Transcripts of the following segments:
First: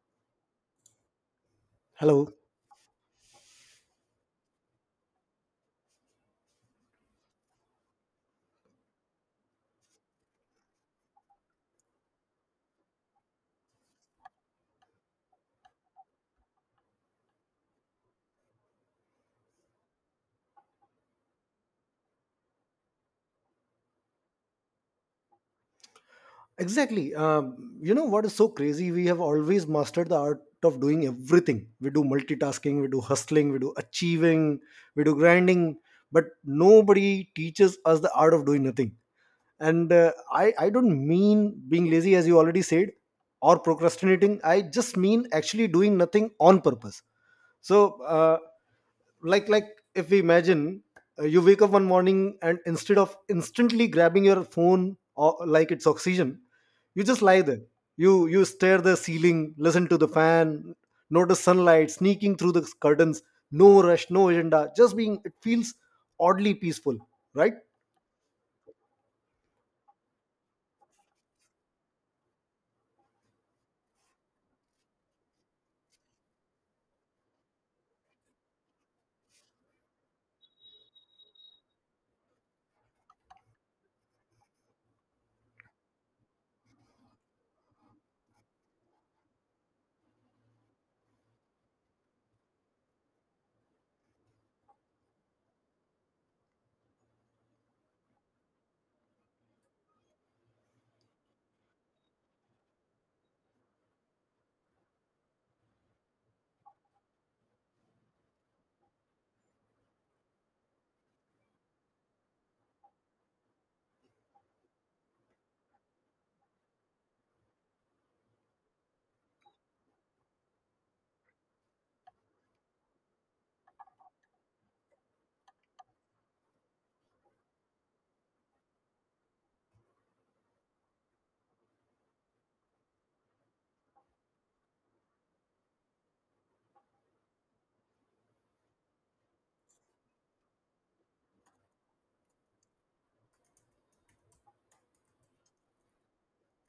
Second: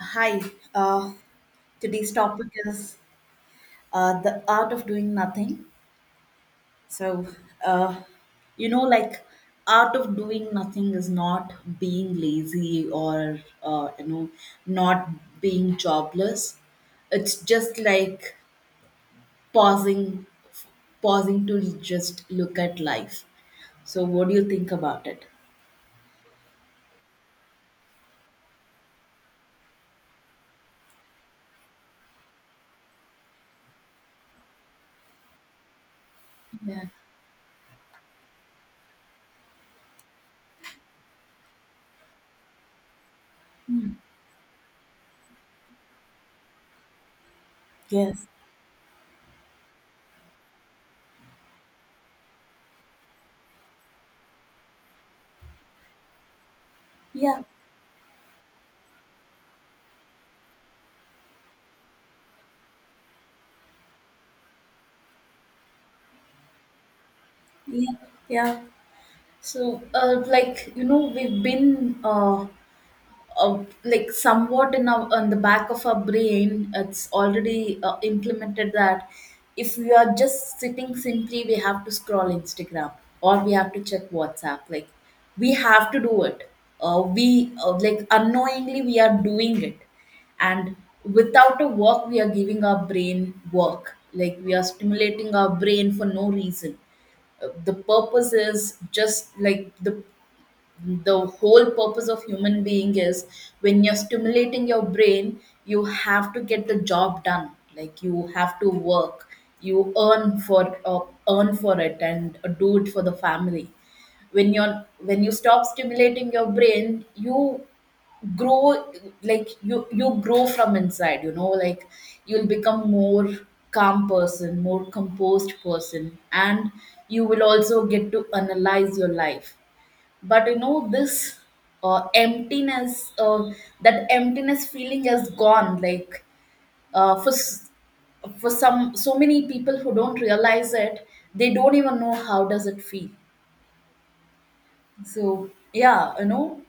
Hi, uh, today's Hello. topic is the art of doing nothing. So, uh, like art of doing nothing is not being lazy or not being jobless. It's just like pausing, pausing, to just look at life. So, what do you think about it? Exactly. You know what is so crazy? We have always mastered the art of doing everything. We do multitasking, we do hustling, we do achieving, we do grinding, but Yeah. nobody teaches us the art of doing nothing. And I don't mean being lazy, as you already said, or procrastinating. I just mean actually doing nothing on purpose. So, Yes. uh, like like if we imagine you wake up one morning and instead of instantly grabbing your phone or like it's oxygen, you just lie Yeah. there. You stare the ceiling, listen to the fan, notice sunlight sneaking through the curtains. No rush, no agenda, just being. It feels oddly peaceful, right? Yeah. Yeah. So, like, we've been like somewhat in our on the back of our brain it's already implemented that if we are just sitting simply, we have to scroll Instagram or we have to check WhatsApp, like we have to do it. We like unknowingly we are doing it. And without a work we are giving our brain work, like we are stimulating our brain for no reason. The purpose is just like the whole purpose of human being is when you're stimulating your brain, you have to get the job done, like you have to work. You earn for it and do it for the family. When you stop stimulating your brain, you grow, like you grow from inside, you know, like you'll become more calm person, more composed person, and you will also get to analyze your life. But you know this emptiness, that emptiness feeling has gone, like uh, for s- for some, so many people who don't realize it, they don't even know how does it feel. So yeah,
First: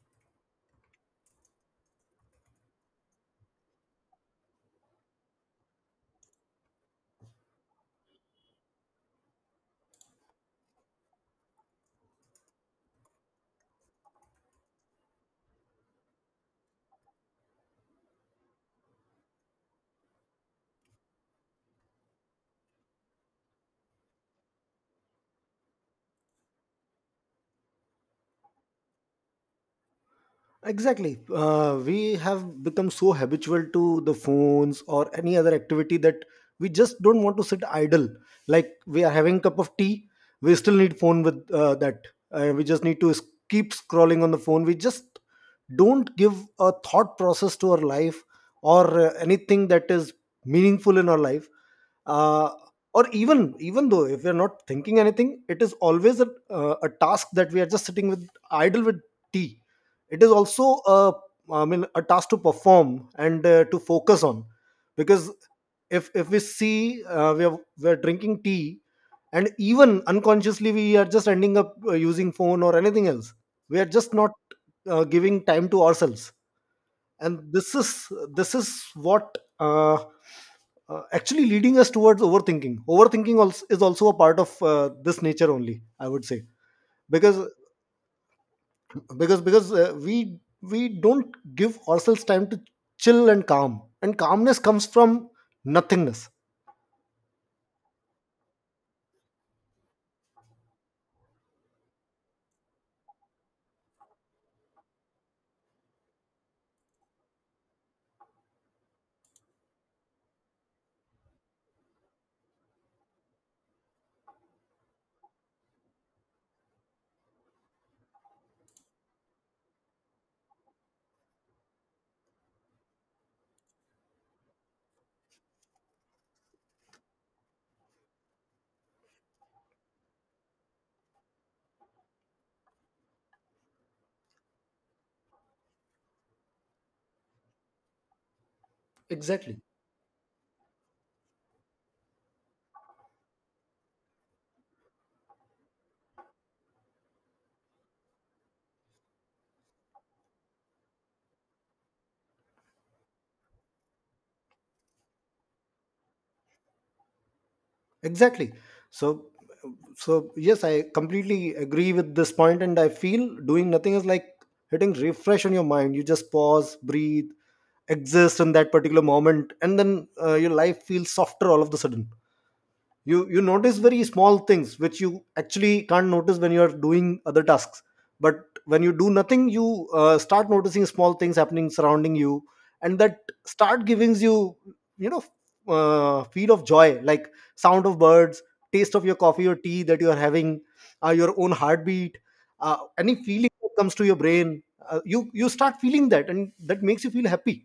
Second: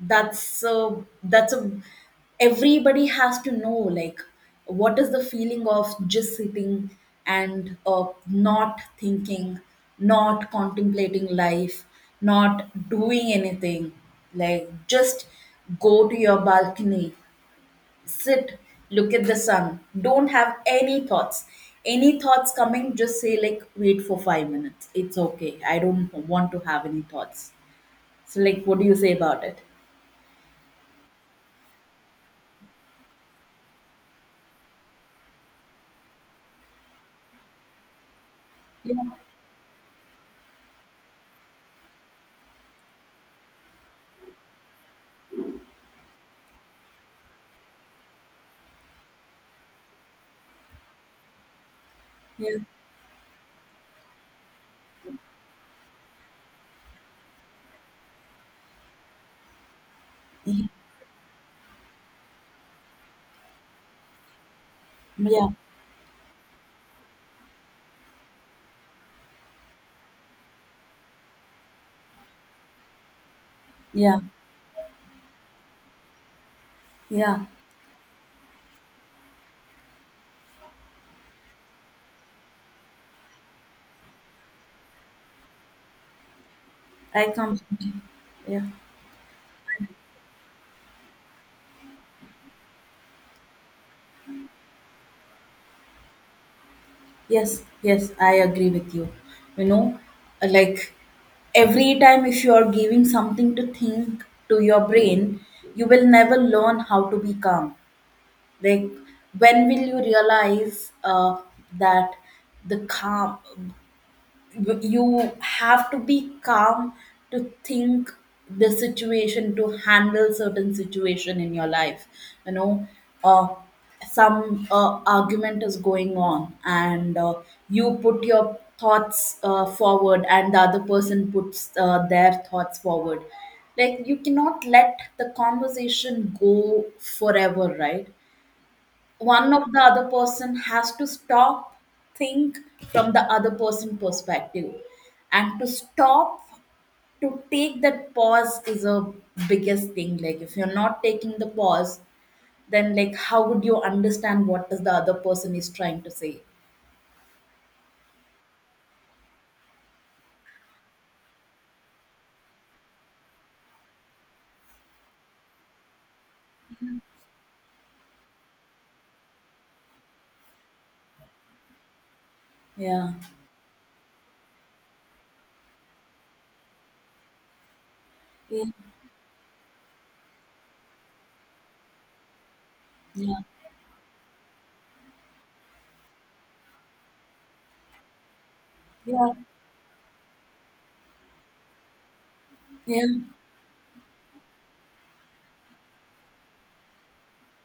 that's a that's a everybody has to know, like, what is the feeling of just sitting and not thinking, not contemplating life, not doing anything, like just go to your balcony, sit, look at the sun, don't have any thoughts. Any thoughts coming, just say like wait for 5 minutes, it's okay, I don't want to have any thoughts. So like, what do you say about it? Exactly. We have become so habitual to the phones or any other activity that we just don't want to sit idle. Like we are Yeah, having cup of tea, we still need phone with that. We just need to s- Keep scrolling on the phone. We just don't give a thought process to our life or anything that is meaningful in our life. Uh, yeah. or even even though if we are not thinking anything, it is always a task that we are just sitting with, idle, with tea. It is Yeah, also a, I mean, a task to perform and to focus on, because yeah, if we see, we are, we're drinking tea and even unconsciously we are just ending up using phone or anything else. We are just yeah, not, giving time to ourselves. yeah. And this is what, actually leading us towards overthinking. Overthinking also is also a part of this nature only, I would say, I because completely, yeah, because we don't give ourselves time to chill and calm, and calmness comes from nothingness. yes, yes, I agree with you. You know, like every time if you are giving something to think to your brain, you will never learn how to be calm. Like, when will you realize that the calm, you have to be calm to think the situation, to handle certain situation in your life, you know. uh, some argument is going on and you put your thoughts forward and the other person puts their thoughts forward. Like you cannot let the conversation go forever, right? One Exactly. of the other person has to stop, think from the other person perspective, and to stop, to take that pause is a biggest thing. Like if you're not taking the pause, then like how would you understand what is the other person is trying to say? Exactly. So so yes, I completely agree with this point, and I feel doing nothing is like hitting refresh on your mind. You just pause, breathe, exist in that particular moment, and then your life feels softer all of the sudden. Yeah, You notice very small things which you actually can't notice when you are doing other tasks. But yeah. when you do nothing, you start noticing small things happening surrounding you, and that Yeah, start giving you, you know, feel of joy, like sound of birds, taste of your yeah. coffee or tea that you are having, your own heartbeat, Yeah, any feeling that comes to your brain. You start feeling that, and that makes you feel happy.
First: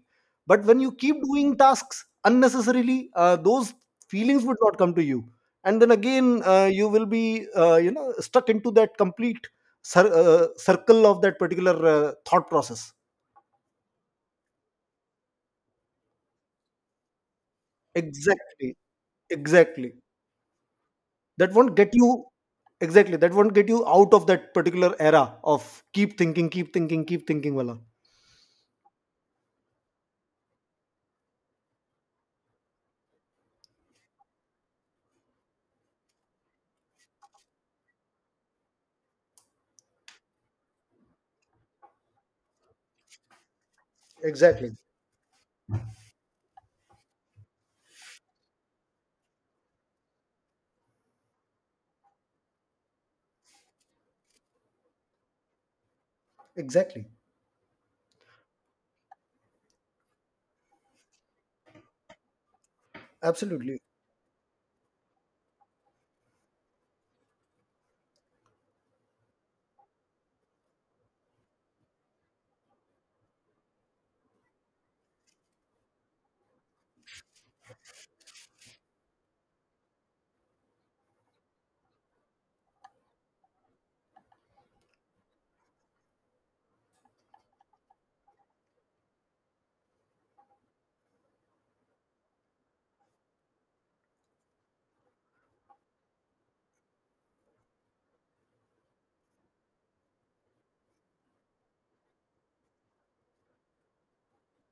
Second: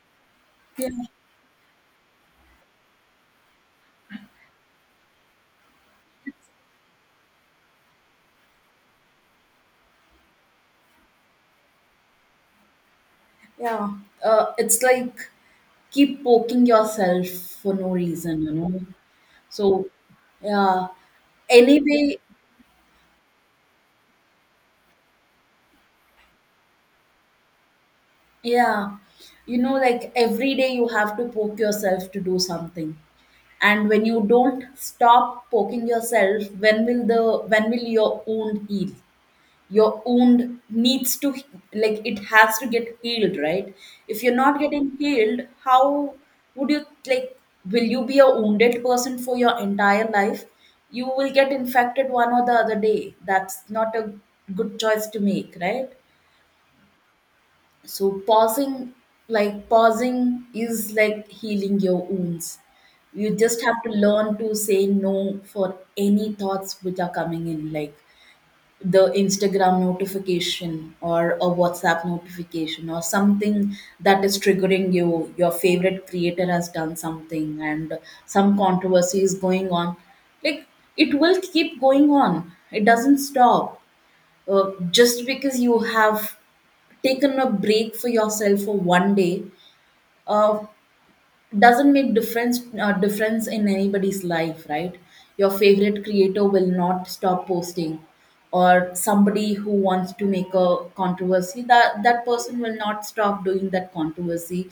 But when yeah, you keep doing tasks unnecessarily, those feelings would not come to you, and then again you will be, you know, stuck into that complete circle of that particular thought process. yeah. It's like keep poking yourself for no reason, you Exactly. know. So Exactly. yeah, that won't get you anyway. exactly that won't get you out of that particular era of keep thinking, keep thinking, keep thinking, wala. Yeah, you know, like every day you have to poke yourself to do something. And when you don't stop poking yourself, when will your wound heal? Your wound needs to like it has to get healed, right? If you're not Exactly. getting healed, how would you, like, will you be a wounded person for your entire life? You will get infected one or the other day. That's not a good choice to make, right? Exactly. So pausing, like pausing is like healing your wounds. You just have Absolutely. to learn to say no for any thoughts which are coming in, like the Instagram notification or a WhatsApp notification or something that is triggering you. Your favorite creator has done something and some controversy is going on. Like it will keep going on, it doesn't stop just because you have taken a break for yourself for one day uh, doesn't make difference in anybody's life, right? Your favorite creator will not stop posting, or somebody who wants to make a controversy, that person will not stop doing that controversy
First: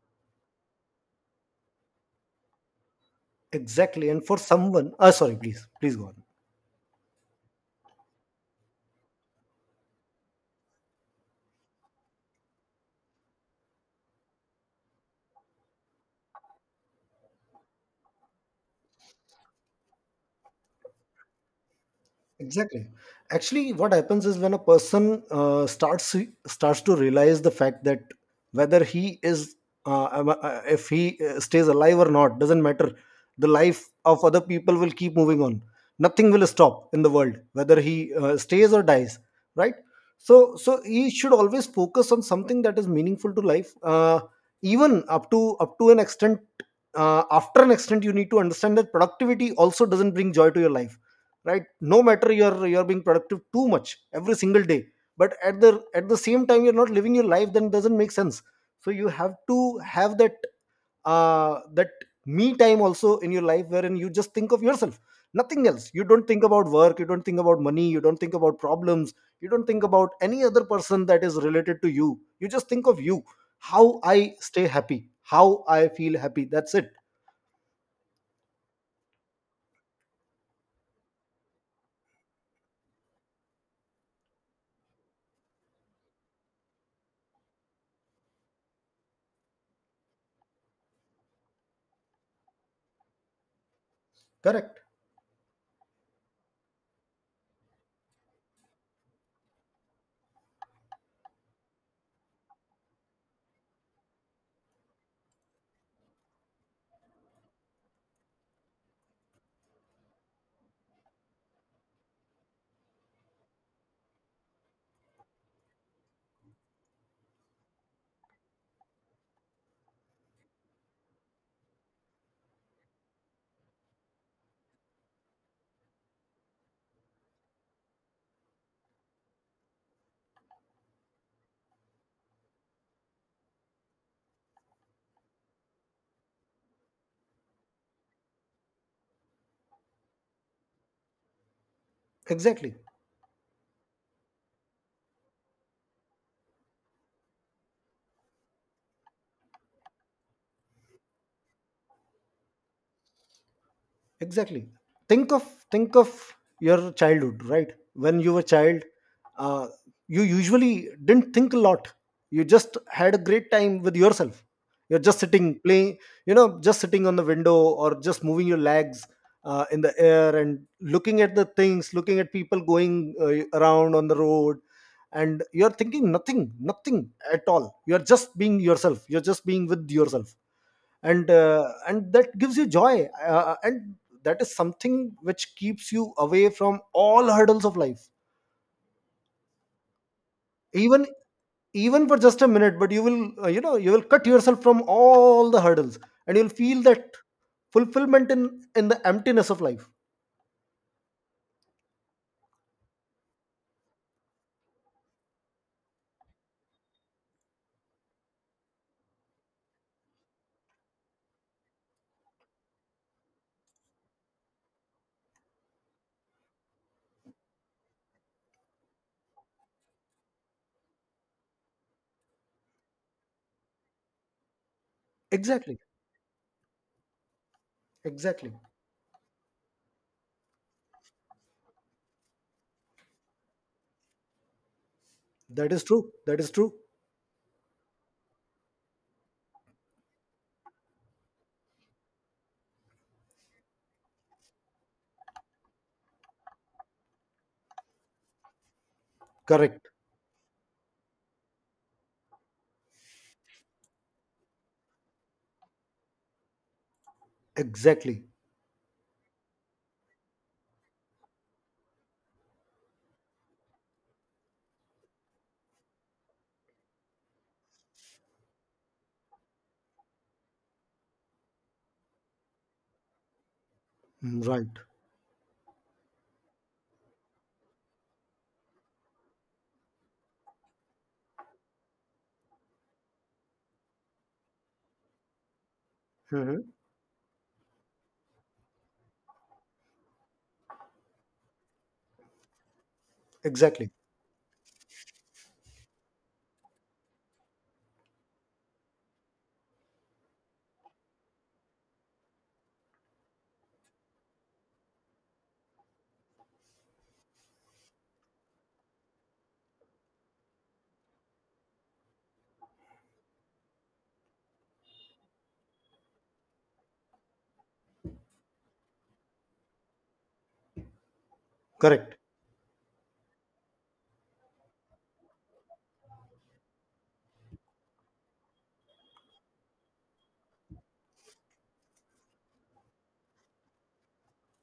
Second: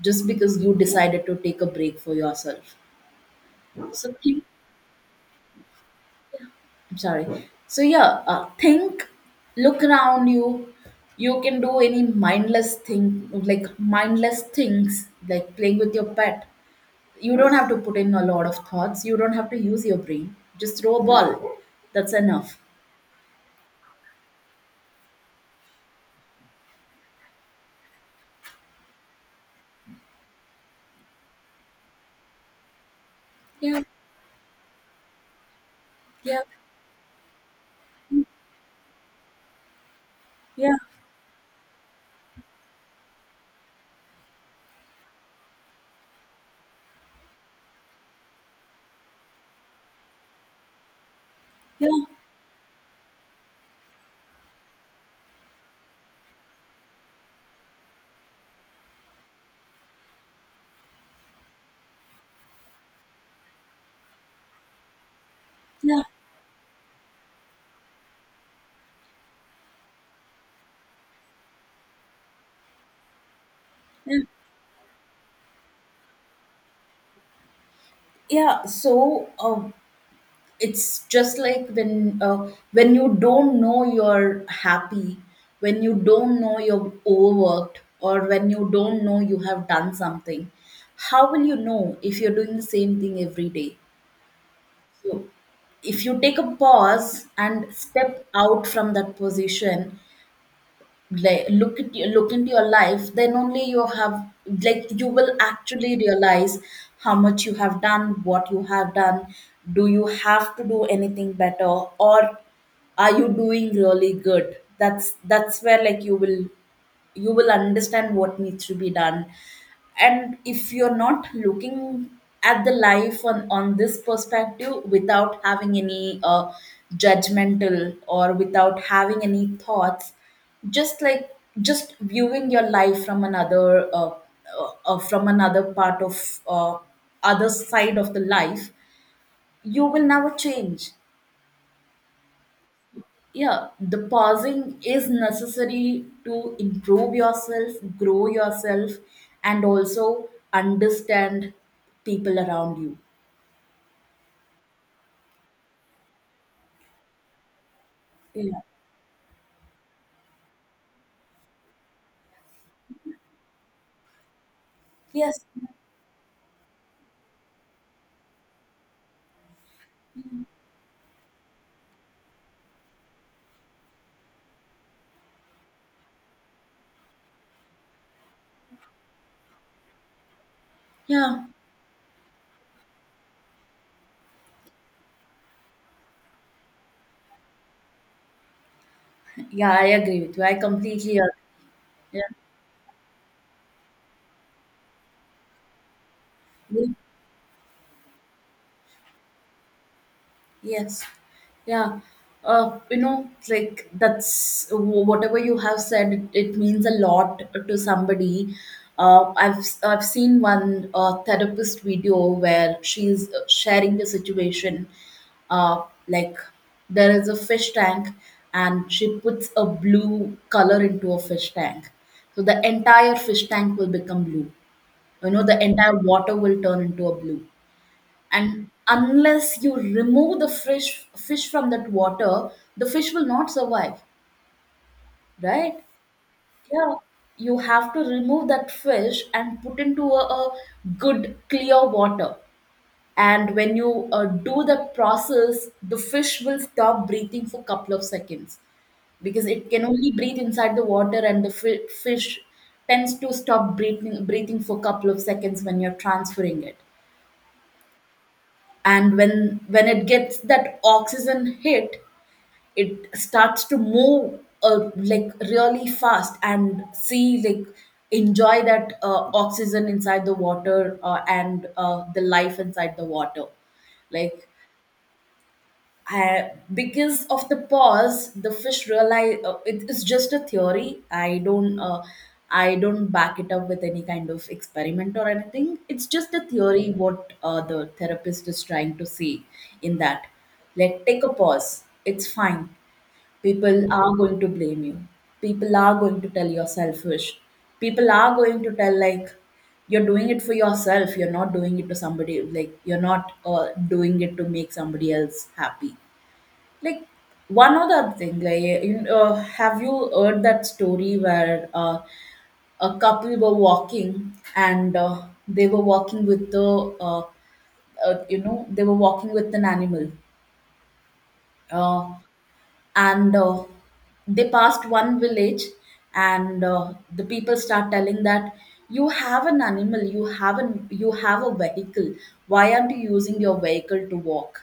just because you decided to take a break for yourself. Exactly. So And for keep... someone, sorry, please, please go on. I'm sorry. So yeah, think, look around you. You can do any mindless thing, like mindless things, like playing with your pet. You don't have to put in a lot of thoughts. You don't have to use your brain. Just throw a ball. That's enough. Exactly. Actually, what happens is when a person starts to realize the fact that whether he is, if he stays alive or not, doesn't matter. The Yeah, life of other people will keep moving on. Nothing yeah, will stop in the world, whether he stays or dies. Right. So, yeah, so he should always focus on something that is meaningful to life. Even up to an extent, after an extent, you need to understand that productivity also doesn't bring joy to your life, right? yeah, No matter you're being productive too much every single day, but at the same time, you're not living your life, then it doesn't make sense. So you have to have that, uh that me time also in your life, wherein you just think of yourself, nothing else. yeah, You don't think about work, you don't think about money, you don't think about problems, you don't think about any other person that is related to you. You just think of you. How yeah. I stay happy, how I feel happy, that's it. Yeah. So, it's just like when you don't know you're happy, when you don't know you're overworked, or when you don't know you have done something, how will you know if you're doing the same thing every day? Correct. So if you take a pause and step out from that position, like look at you, look into your life, then only you have, like you will actually realize how much you have done, what you have done, do you have to do anything better, or are you doing really good? That's where, like, you will understand what needs to be done. And if you're not looking at the life on this perspective without having any judgmental or without having any thoughts, just like just viewing your life from another part of other side of the life, you will never change. Exactly. Yeah, the pausing is necessary to improve yourself, grow yourself, and also understand people around you. Exactly. Think of think of your childhood, right? When you were Yeah. child, uh, you usually didn't think a lot. You just had a great time with yourself. You're just Yes, sitting, playing, you know, just sitting on the window or just moving your legs in the air, and looking at the things, looking at people going around on the road, and you're thinking nothing at all. You're just being yourself, you're just being with yourself, and yeah, that gives you joy, and that is something which keeps you away from all hurdles of life. yeah, I agree with you, I Even, completely agree. even for just a minute, but you will, you know, you will cut yourself from all the hurdles, and you'll feel Yeah. that fulfillment in the emptiness of life. Yes. Yeah. You know, like whatever you have said, it means a lot to somebody. I've seen one therapist video where she's sharing the situation. Uh, like there is a fish tank, and she puts a blue color into a fish tank, so the entire fish tank will become blue. You know, the Exactly. entire water will turn into a blue, Exactly. and unless you remove the fish from that water, the fish will not survive, That right? is true, that is true. Yeah, you have to remove that fish and put into a good clear water. And when you do that process, the fish will stop breathing for couple of seconds because it can Correct. only breathe inside the water, and fish tends to stop breathing for couple of seconds when you're transferring it. Exactly. And when it gets that oxygen hit, it starts to move like really fast and see, like, enjoy that oxygen inside the water, and the life inside the water, Mm, like, right. Because of the pause, the fish realize, it is just a theory. I don't back it up with any kind of experiment or anything. It's just a Mhm. theory. What the therapist is trying to say in that, like take a pause. It's fine. Exactly. People are going to blame you. People are going to tell you're selfish. People are going to tell like you're doing it for yourself, you're not doing it to somebody. Like you're not doing it to make somebody else happy, like one other thing, like, you know, have you heard that story where a couple were walking and they were walking with the they were walking with an animal, Correct. uh, and they passed one village, and the people start telling that you have an animal, you have a vehicle, why aren't you using your vehicle to walk?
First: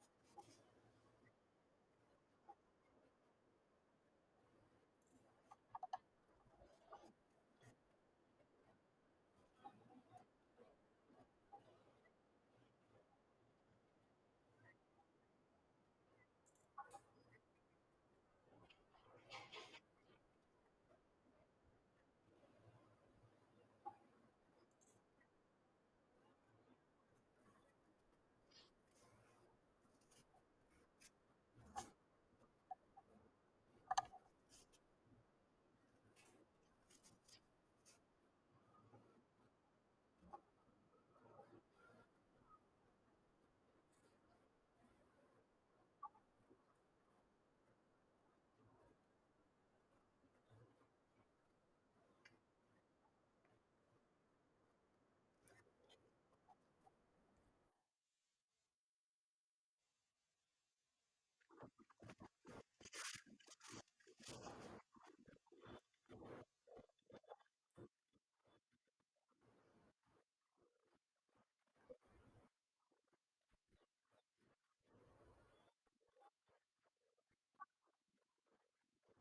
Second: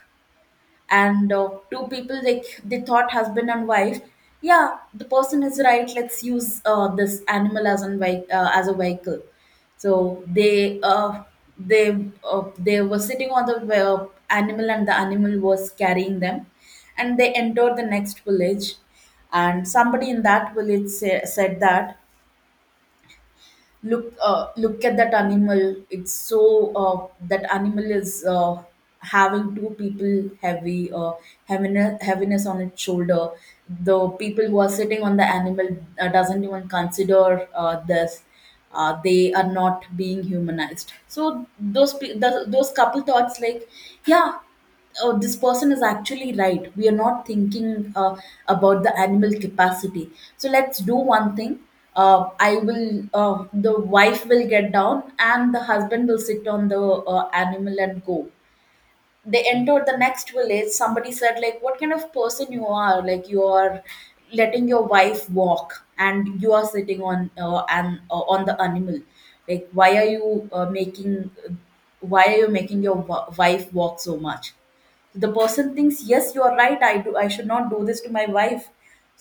And two people, they thought, husband and wife, yeah, the person is right, let's use this animal as an as a vehicle. So they they were sitting on the animal, and the animal was carrying them, and they entered the next village, and somebody in that village said that, look, look at that animal, it's so... that animal is having two people, heaviness on its shoulder. The people who are sitting on the animal doesn't even consider this, they are not being humanized. So those couple thoughts, like yeah, oh, this person is actually right. We are not thinking about the animal capacity. So let's do one thing. I will, the wife will get down and the husband will sit on the animal and go. They entered the next village, somebody said, like, what kind of person you are? Like, you are letting your wife walk and you are sitting on and on the animal. Like, why are you making why are you making your wife walk so much? The person thinks, yes, you are right, I should not do this to my wife.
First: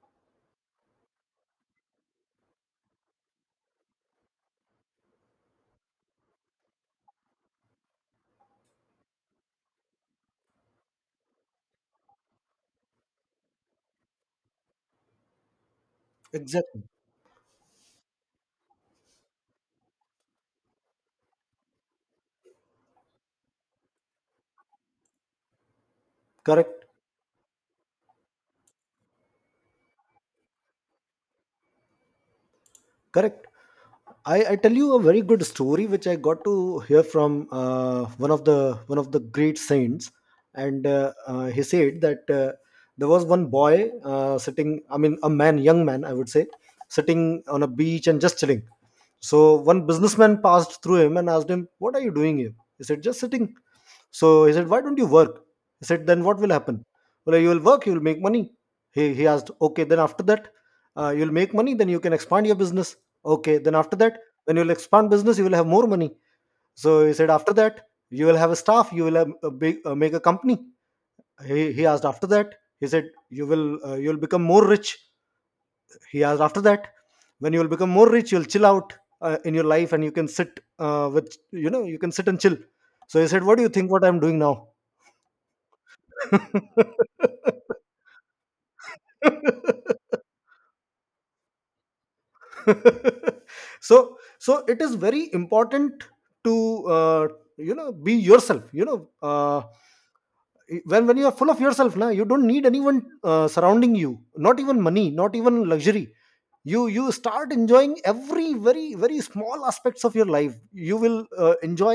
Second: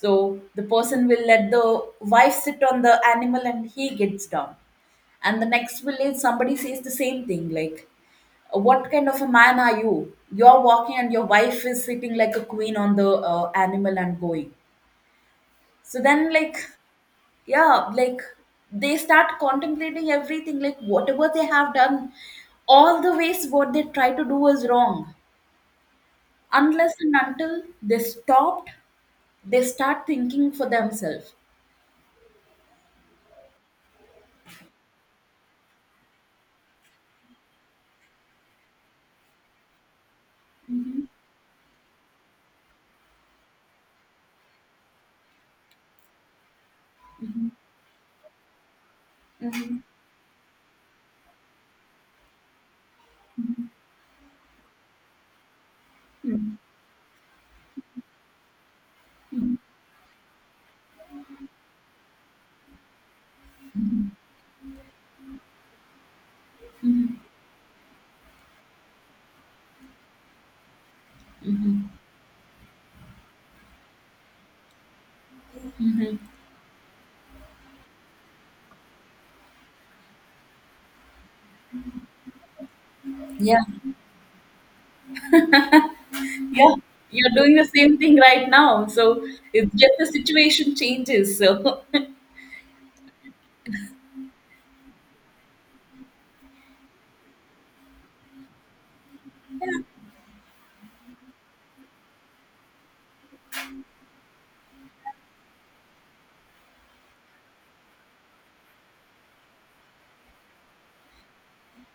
So the person will let the wife sit on the animal and he gets down. And the next village somebody says the same thing, like, what kind of a man are you? You're walking and your wife is sitting like a queen on the animal and going. So then, like, Exactly. yeah, like, they start contemplating everything, like whatever they have done, all the ways what they try to do is wrong. Correct. Unless and until they stopped, they start thinking for themselves. Correct. I tell you a very good story which I got to hear from one of the great saints, and he said that there was one boy sitting. I mean, a man, young man, I would say, sitting on a beach and just chilling. So Mhm. one businessman passed through him and asked him, "What are you doing here?" He said, "Just sitting." So he said, "Why don't you work?" He said, "Then what will happen?" "Well, you will work, you will make money." He asked, "Okay, then after that?" You'll make money, then you can expand your business." "Okay, then after that?" "When you'll expand business, you will have more money." So he said, "After that?" "You will have a staff, you will have a big, make a company." He Mhm. asked, "After that?" He said, "You will you'll become more rich." Mhm. He asked, "After that?" "When you will become more rich, you'll chill out in your life and you can sit, with, you know, you can sit and chill." So he said, "What Yeah, do you think what I'm doing now?" yeah, you're doing the same thing right now. So it's just the situation changes. So, So it is very important to, you know, be yourself, you know. When you are full of yourself, now you don't need anyone surrounding you, not even money, not even luxury. You start enjoying every very small aspects of your life. You will enjoy,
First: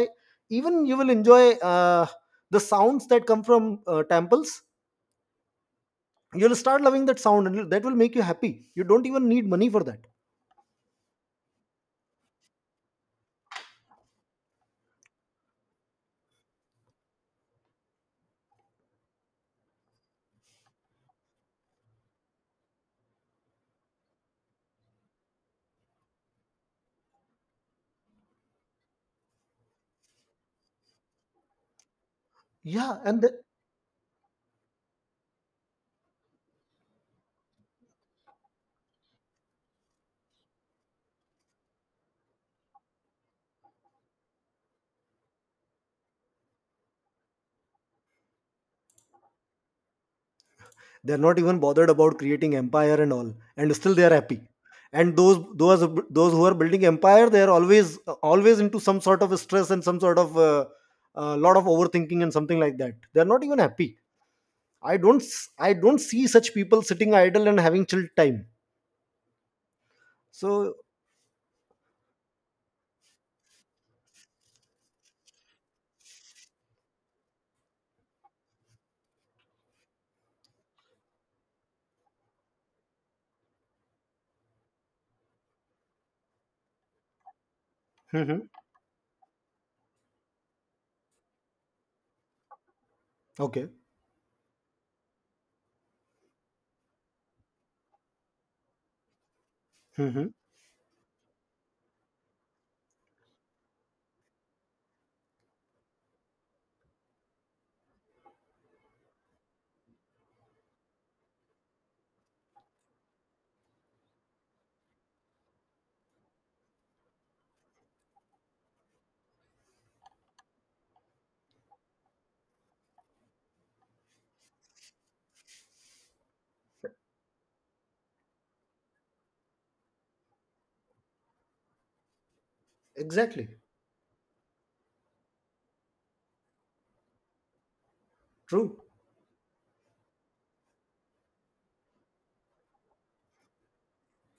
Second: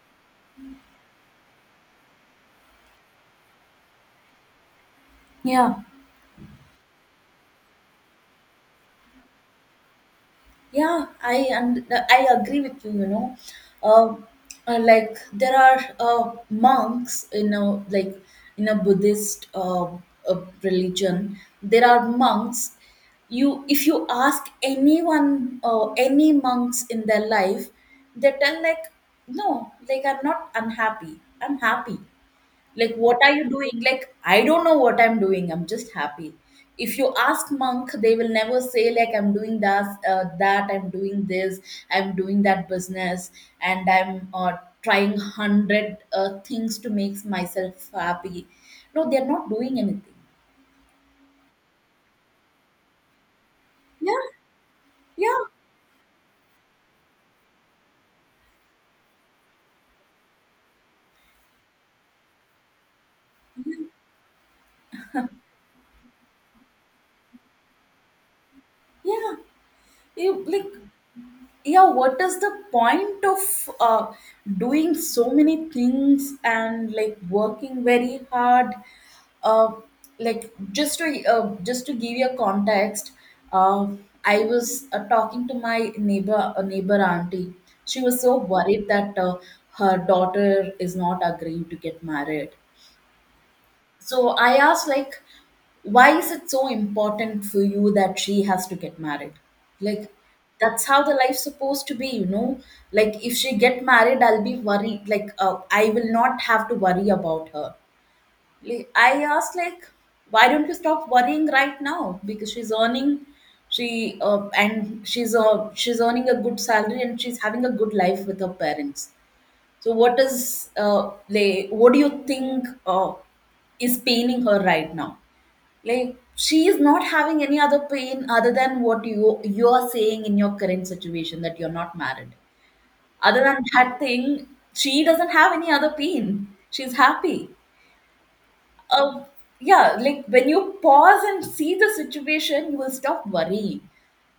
even you will enjoy uh, the sounds that come from temples. yeah. You'll start loving that sound, and that will make you happy. You don't even need money for that. Yeah, I agree with you. You know, uh, like there are monks in a, like, in a Buddhist religion. There are monks. You, if you ask anyone, any monks in their life, they tell, like, no, like, I'm not unhappy. I'm happy. Like, Yeah, what are you doing? Like, I don't know what I'm doing, I'm just happy. If you ask monk, they will never say, like, I'm doing that, I'm doing this, I'm doing that business, and I'm trying 100 things to make myself happy. No, they're not doing anything. they're not even bothered about creating empire and all, and still they are Yeah, happy. and those yeah, those those who are building empire, they are always, always into some sort of stress and some sort of lot of overthinking and something like that. They're not even happy. I don't see such people sitting idle and having chill time. yeah. You, like, So. yeah, what is the point of doing so many things and like working very hard, uh, like, just to give you a context, uh, I was talking to my neighbor, a neighbor auntie. She was so Hmm. worried that her daughter is not agreeing to get married. Okay. So I asked, like, why is it so important for you that she has to get married? Like, Hmm. that's how the life's supposed to be, you know? Like, if she get married, I'll be worried. Like, I will not have to worry about her. Like, I asked, like, why don't you stop worrying right now? Because she's earning, she's earning a good salary and she's having a good life with her parents. So what is like, what do you think is paining her right now? Like, she is not having any other pain other than what you are saying in your current situation that you're not married. Other Exactly. than that thing, she doesn't have any other pain. She's happy. True. uh, yeah, like when you pause and see the situation, you will stop worrying.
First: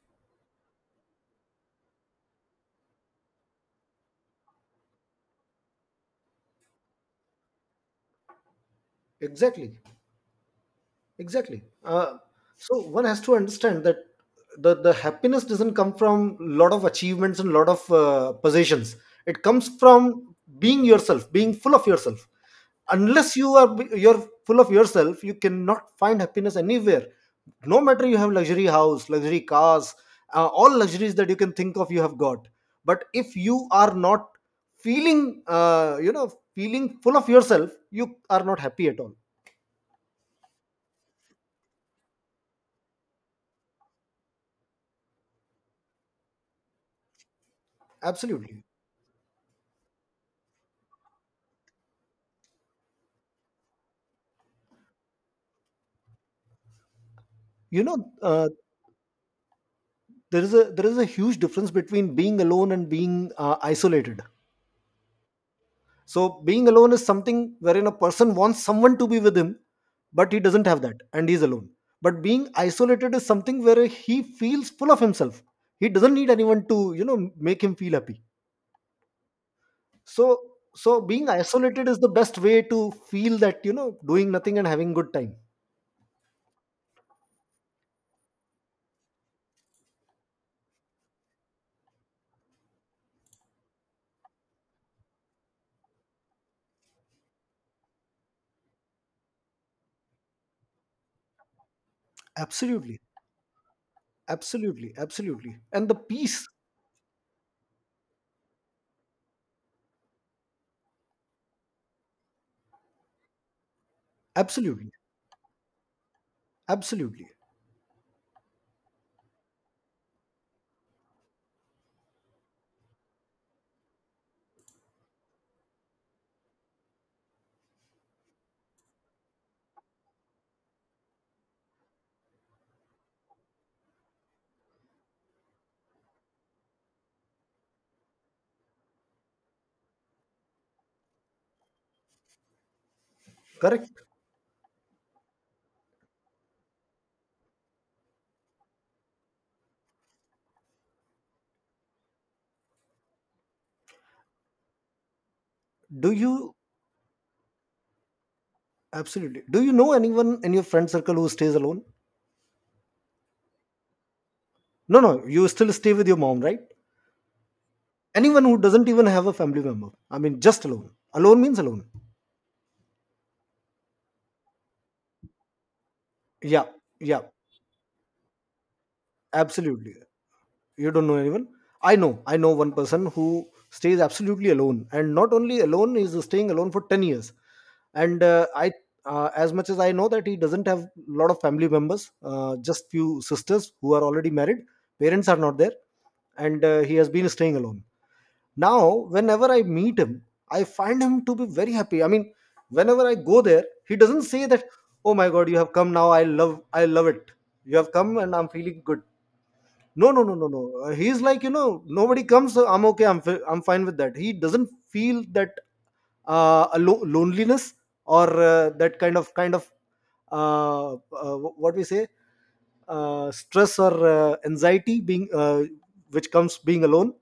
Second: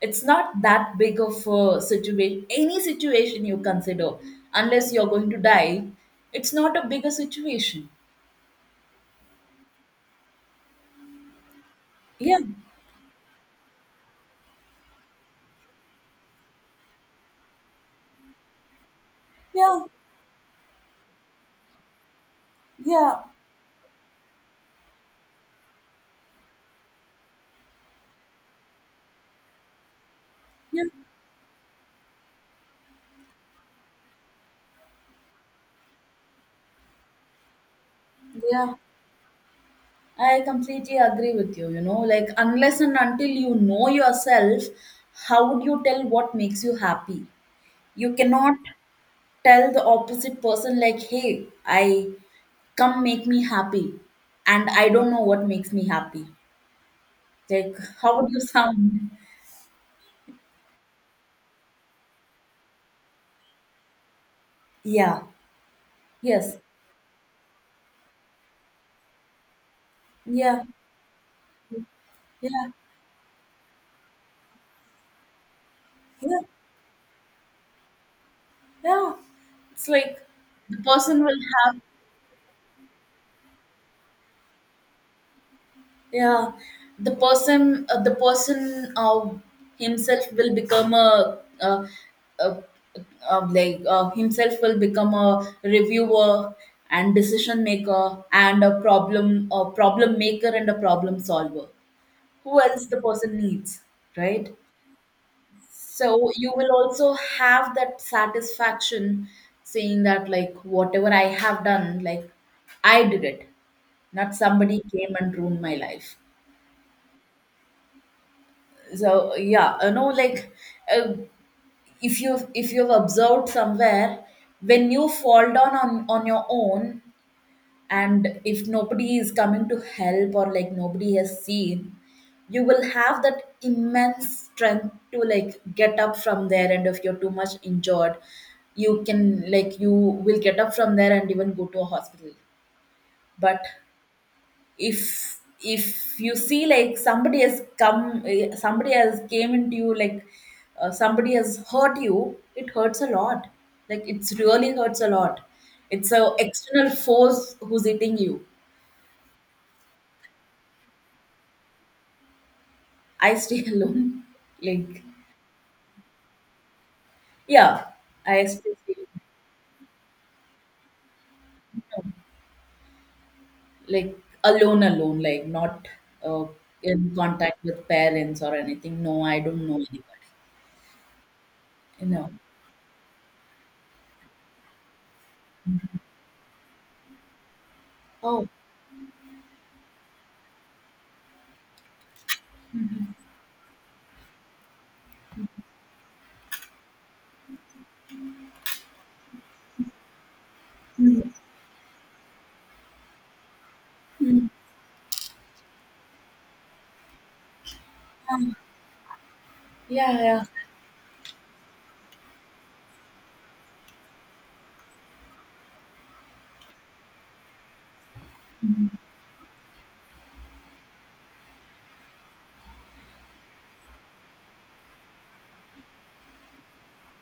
It's not that big of a situation. Any situation you consider, unless you're going to die, it's not a bigger situation. Exactly. Exactly. Yeah, So one has to understand that the happiness doesn't come from lot of achievements and lot of possessions. It comes yeah, from being yourself, being full of yourself. yeah, Unless you are you're full of yourself, you cannot find happiness anywhere. No matter you have luxury house, luxury cars, all yeah, luxuries that you can think of, you have got. But if you are not feeling, you know, feeling full of yourself, you are not yeah. happy at all. I completely agree with you. You know, like, unless and until you know yourself, how would you tell what makes you happy? You cannot Absolutely. tell the opposite person, like, "Hey, I come make me happy. And I don't know what makes me happy." Like, You know, how would you uh, sound? there is a there is a huge difference between being alone and being isolated. Yeah. So Yes. being alone is something wherein a person wants someone to be with him, but he Yeah. doesn't have that, and he's alone. But being Yeah. isolated is something where he feels full of himself. He doesn't need Yeah. anyone to, you know, make him feel happy. Yeah. It's so like the so person being will have, isolated is the best way to feel that, you know, doing nothing and having good time. yeah, the person himself will become a, uh himself will become a reviewer and decision maker and a problem maker and a problem solver. Who else Absolutely. the person needs, right? Absolutely. Absolutely, and the So peace. you will also have that satisfaction, saying that, like, whatever I have done, like, I did it, not somebody Absolutely. came and ruined my life. Absolutely. So, yeah, you know, like, uh, if you, if you've observed somewhere, when you fall down on your own, and if nobody is coming to help, or like nobody has seen, you will have that immense strength to like get up from there. And if you're too much injured, you can, like, you will get up from there and even go to a hospital. But Correct. if you see like somebody has come, eh, somebody has came into you, like, somebody has hurt you, it hurts a lot. Like, it's really hurts a lot. Do It's a you, external force who's hitting you. absolutely, do you know anyone in your friend circle who stays alone? I stay alone. No, Like, no, you still stay with your mom, right? yeah, Anyone I who stay doesn't even have a family member, I mean, just alone, alone means alone. alone. Like, alone, alone, like, not uh, Yeah. in Yeah, contact with parents or anything. No, I don't know absolutely. anybody. You don't know anyone. i You know know. i know one person who stays absolutely alone, and not only alone, is staying alone for 10 years, and Oh, I as much as I know that he doesn't have a lot of family members, just few sisters who are already married, parents are not there, and he has been staying alone. Now, whenever I meet him, I find him to be very happy. I mean, whenever I go there, he doesn't say that, "Oh my God, you have come now. I love it. You have come and I'm feeling good." No, yeah, no, no, yeah, no, no. He's like, nobody comes. So I'm okay. I'm fine with that. He doesn't feel that a loneliness or that kind of what we say stress or anxiety being which comes being alone.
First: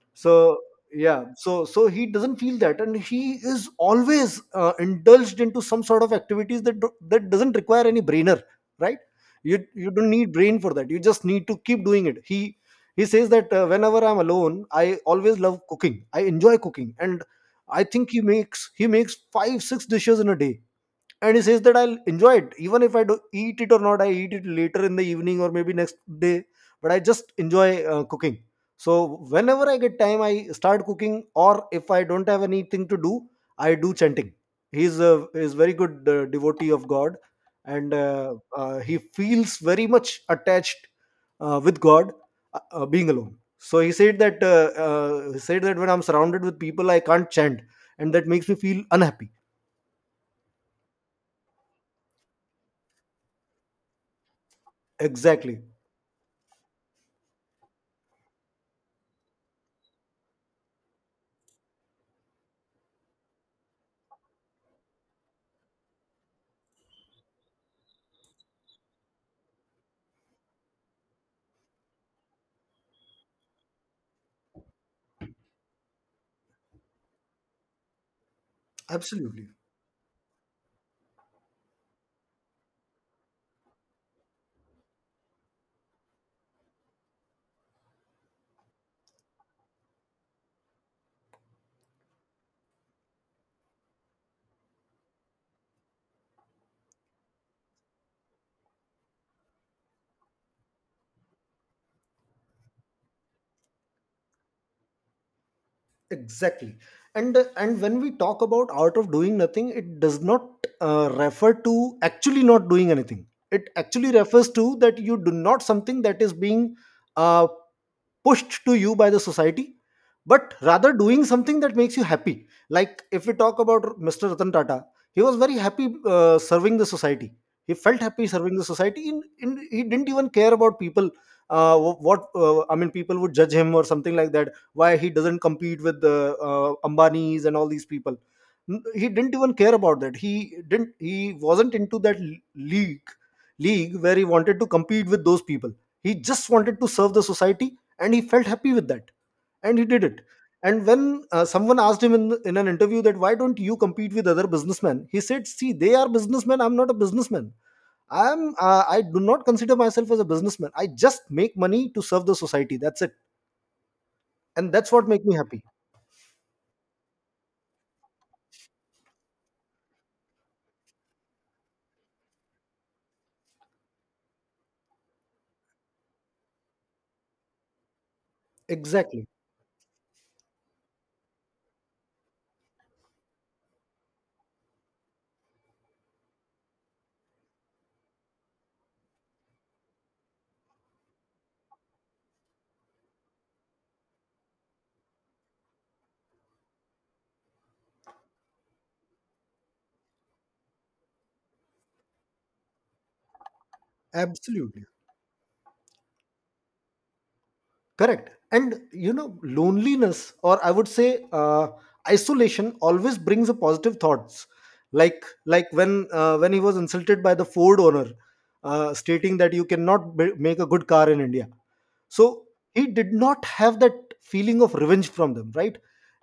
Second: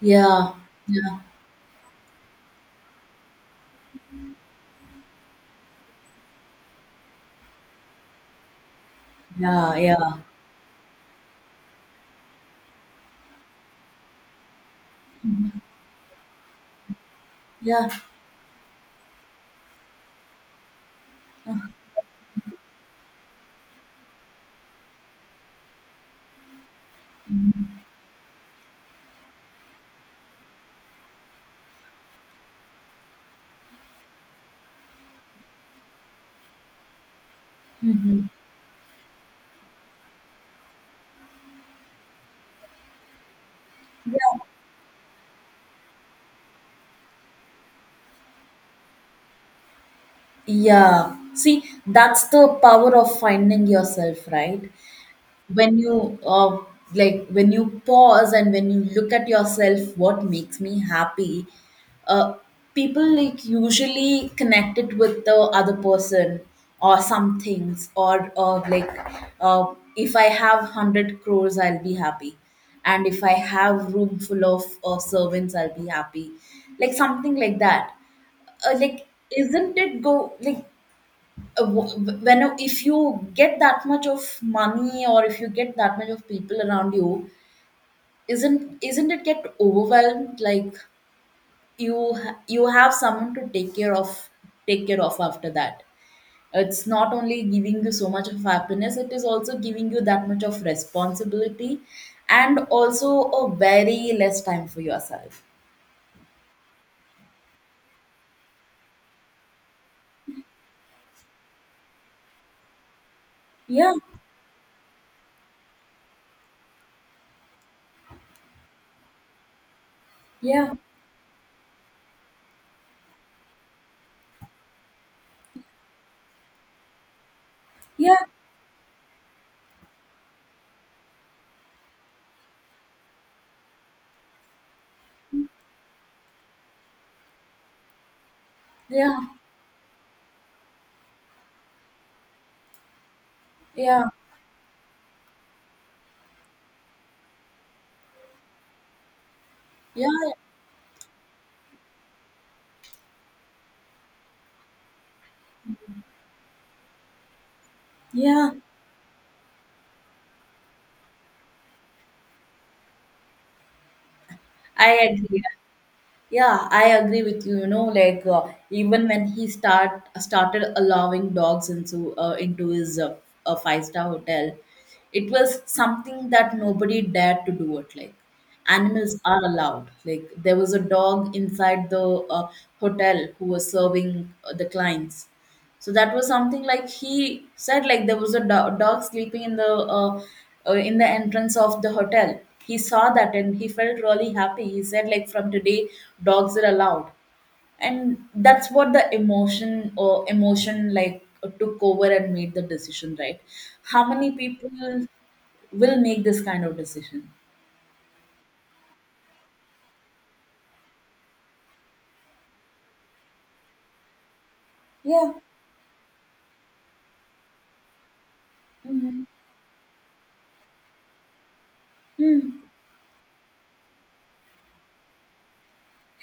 yeah, so yeah, yeah, so he doesn't feel that, and he is always indulged into some sort of activities that doesn't require any brainer. Right. you yeah, you don't yeah, need brain for that, you just need to keep doing it. He says that, "Whenever I'm alone, I always love cooking, I enjoy cooking, and I yeah. think he makes 5 6 dishes in a day." And he says that, "I'll enjoy it even if I do eat it or not. I eat it later in the evening, or maybe next day, but I just enjoy cooking. So whenever I get time, I start cooking, or if I don't have anything to do, I do chanting." He's a is very good devotee of God, and Mm-hmm. He feels very much attached with God, being alone. So he said Yeah. that, he said that, "When I'm surrounded with people, I can't chant, and that makes me feel unhappy." Yeah. See, that's the power of finding yourself, right? Exactly, When you like, when you pause and when you look at yourself, what makes me happy? uh, People like usually connect it with the other person or some things, or uh, if I have 100 crores I'll be happy, and if I have room full of servants I'll be happy, like something like that, uh, like absolutely. isn't it go, like, when, if you get that much of money or if you get that much of people around you, isn't it get overwhelmed, like, you you have someone to take care of, take care of after that. It's not only giving you so much of happiness, it is also giving you that much of responsibility, and also a very less time for yourself. Exactly. And and when we talk about art of doing nothing, it does not refer to actually not doing anything. It yeah actually refers to that you do not something that is being uh, pushed to you by the society, but yeah rather doing something that makes you happy. Like, if we talk about Mr. Ratan Tata, he was very happy serving the society. He felt yeah happy serving the society. In, he didn't even care about people, what, I mean, people would judge him or something like that. Why he doesn't compete with the Ambanis and all these people? N- he yeah didn't even care about that. He didn't he wasn't into that l- league. League yeah where he wanted to compete with those people. He just wanted to serve the society, and he felt happy with that, and he did yeah it. And when someone asked him in an interview that, "Why don't you compete with other businessmen?" He said, "See, they are businessmen, I'm not a businessman. I yeah am, I do not consider myself as a businessman. I just make money to serve the society, that's it, and I that's what make me agree. happy." Yeah, I agree with you. You know, like, even when he started allowing dogs into his five-star hotel, it was something that nobody dared to do it. Like, animals Exactly. are allowed. Like, there was a dog inside the hotel who was serving the clients. So that was something, like he said, like there was a dog sleeping uh, in the entrance of the hotel. He saw that and he felt really happy. He said, like, from today, dogs are allowed. And that's what the emotion, or emotion, like, took over and made the decision, right? How many Absolutely. people will make this kind of decision? Correct. And you know, loneliness, or I would say isolation, always brings a positive thoughts. Like Yeah. like when he was insulted by the Ford owner, Hmm. stating that, "You cannot make a good car in India." So Mm. he did not have that feeling of revenge from them, right?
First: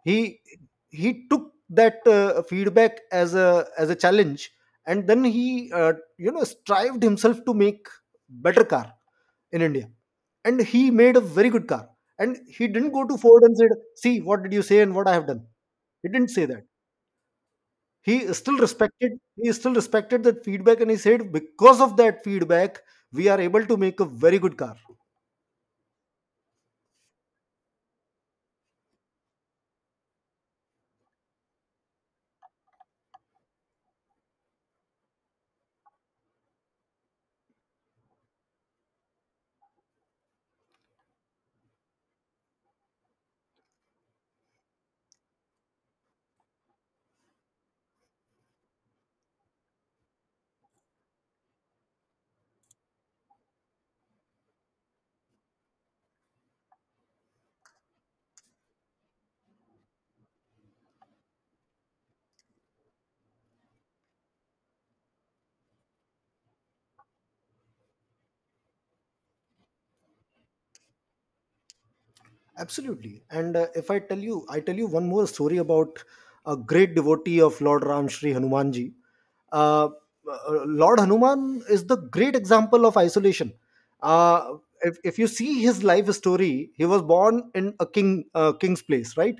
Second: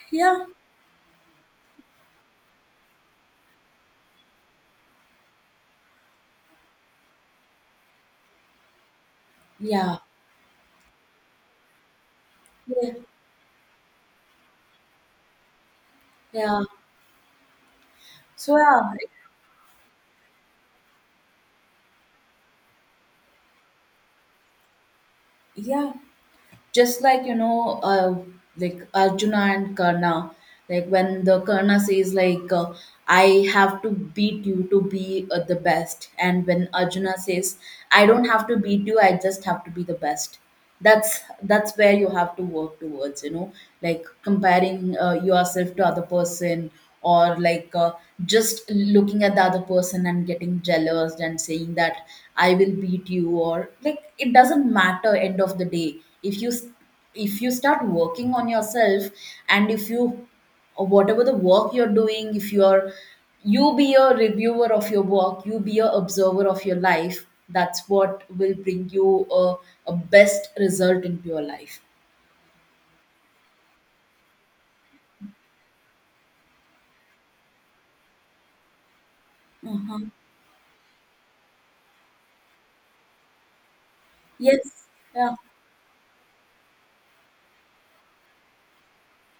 He yeah he took that feedback as a challenge, and then he, you know, strived himself to make better car in India. yeah And he made a very good car. And he didn't yeah go to Ford and said, "See, what did you say and what I have done." He didn't say yeah that. He still so yeah respected. He still respected that feedback, and he said, "Because of that feedback, we are able to make a very good car." yeah. Just like, you know, like Arjuna and Karna, like when the Karna says, like, I have to beat you to be the best, and when Arjuna says, I don't have to beat you, I just have to be the best. That's where you have to work towards, you know, like comparing yourself to other person, or like, just looking at the other person and getting jealous and saying that I will beat you, or like, it doesn't matter end of the day. If you, if you start working on yourself, and if you, or whatever the work you're doing, if you're, you be a reviewer of your work, you be a observer of your life, that's what will bring you a best result into your life. Absolutely. And if I tell you, I tell you one more story about a great devotee of Lord Ram, Shri Hanumanji. Uh, Uh-huh. Lord Hanuman is the great example of isolation. Uh, Yes. If you Yeah. see his life story, he was born in a king's place, right?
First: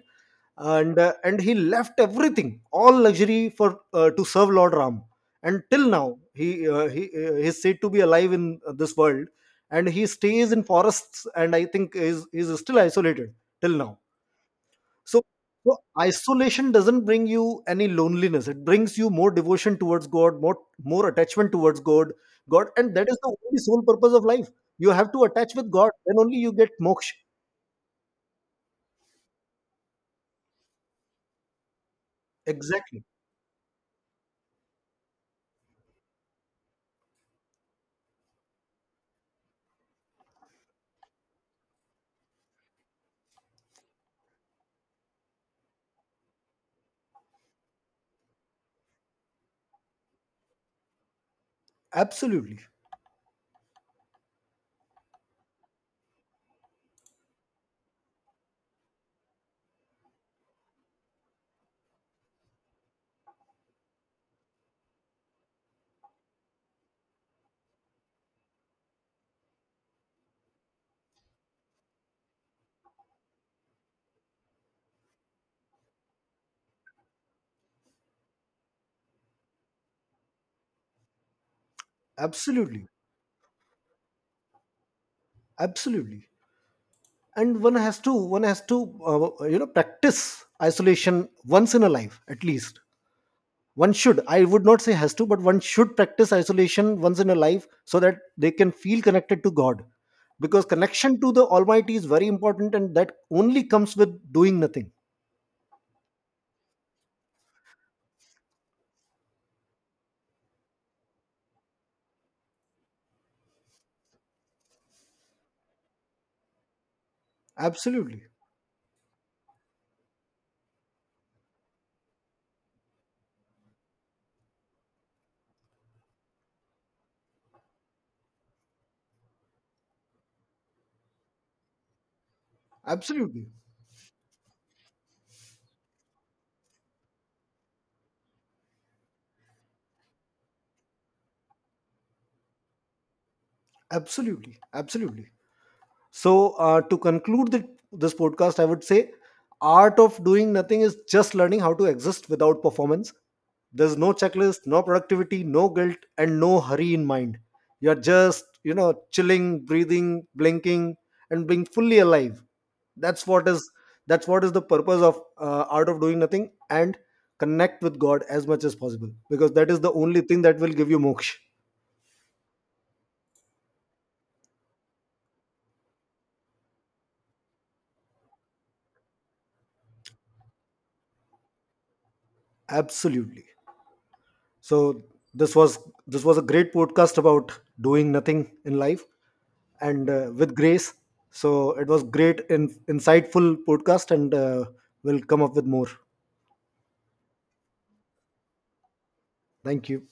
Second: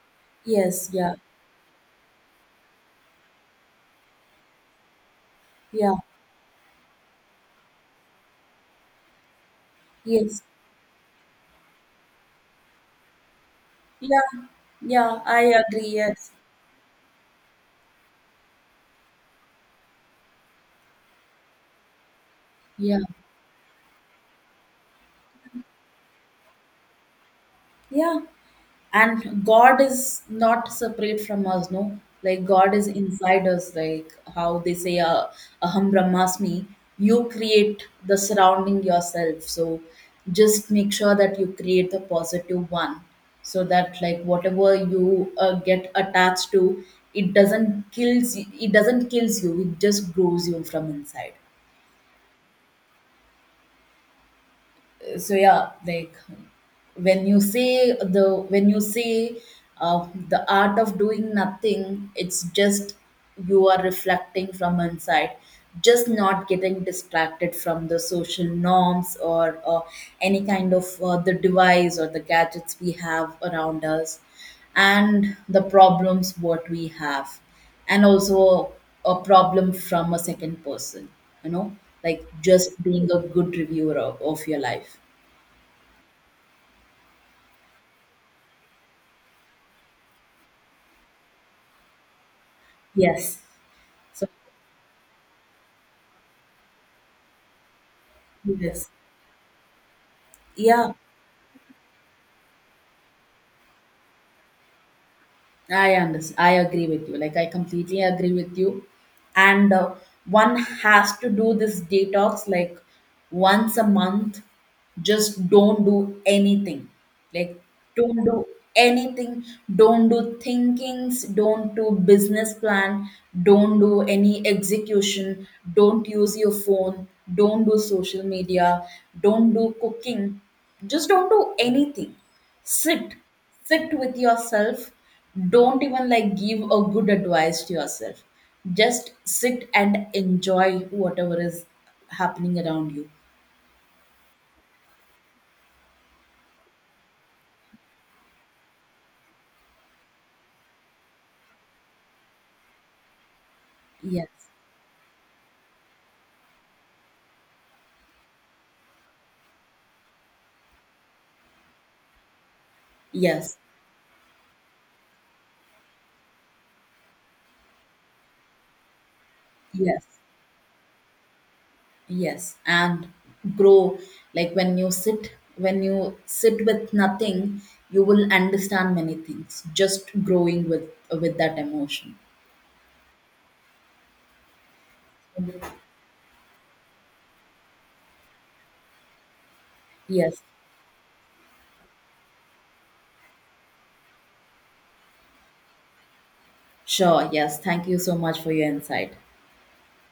Yes. Yeah. And he left everything, all luxury for to serve Lord Ram. And till Yeah. now, he, he is said to be alive in this world, and he Yes. stays in forests, and I think is still isolated till now. Yeah, So, yeah, I so agree. Yes. isolation doesn't bring you any loneliness, it brings you more devotion towards God, more attachment towards God, and Yeah. that is the only sole purpose of life. You have to attach with God, then only you get moksha. Yeah. And God is not separate from us, no? Like, God is Exactly. inside us, like how they say, Aham Brahmasmi, you create the surrounding yourself. So just make sure that you create the positive one, so that like whatever you get attached to, it doesn't kills you, it just grows you from inside. Absolutely. So, yeah, like, when you say the, when you say the art of doing nothing, it's just you are reflecting from inside, just not getting distracted from the social norms or any kind of the device or the gadgets we have around us, and the problems what we have, and also a problem from a second person, you know, like, just Absolutely. being a good reviewer of your life. Absolutely. And one has to you know, practice isolation once in a life, at least. Yes. One should, So, I would not say has to, but one should practice isolation once in a life, so that they can yes. feel connected to God, because Yeah, connection to the Almighty is very important, and that only comes with doing nothing. I understand. I agree with you. Like, I completely agree with you. And one has to do this detox, like, once a month. Just don't do anything. Like, Absolutely. don't do anything. Don't do thinkings. Don't do business plan. Don't do any execution. Don't use your phone. Don't do social media. Don't do cooking. Just don't do anything. Sit, Absolutely. sit with yourself. Don't even like give a good advice to yourself. Just sit and enjoy whatever is happening around you. Absolutely. Absolutely. So, to conclude this podcast, I would say art of doing nothing is just learning how to exist without performance. There's no Yes, checklist, no productivity, no guilt, and no hurry in mind. You're just, you know, chilling, breathing, blinking, and being fully alive. That's what yes, is that's what is the purpose of art of doing nothing, and connect with God as much as possible, because that is the yes, only thing that will give you moksha. yes. And grow. Like, when you sit with nothing, you will understand many things. Just growing with that emotion. Absolutely. So this was this was a great podcast about doing nothing in life, and Yes, with grace. So it was great and insightful podcast, and we'll come up with more. sure. Yes. Thank you so much for your insight. Thank you.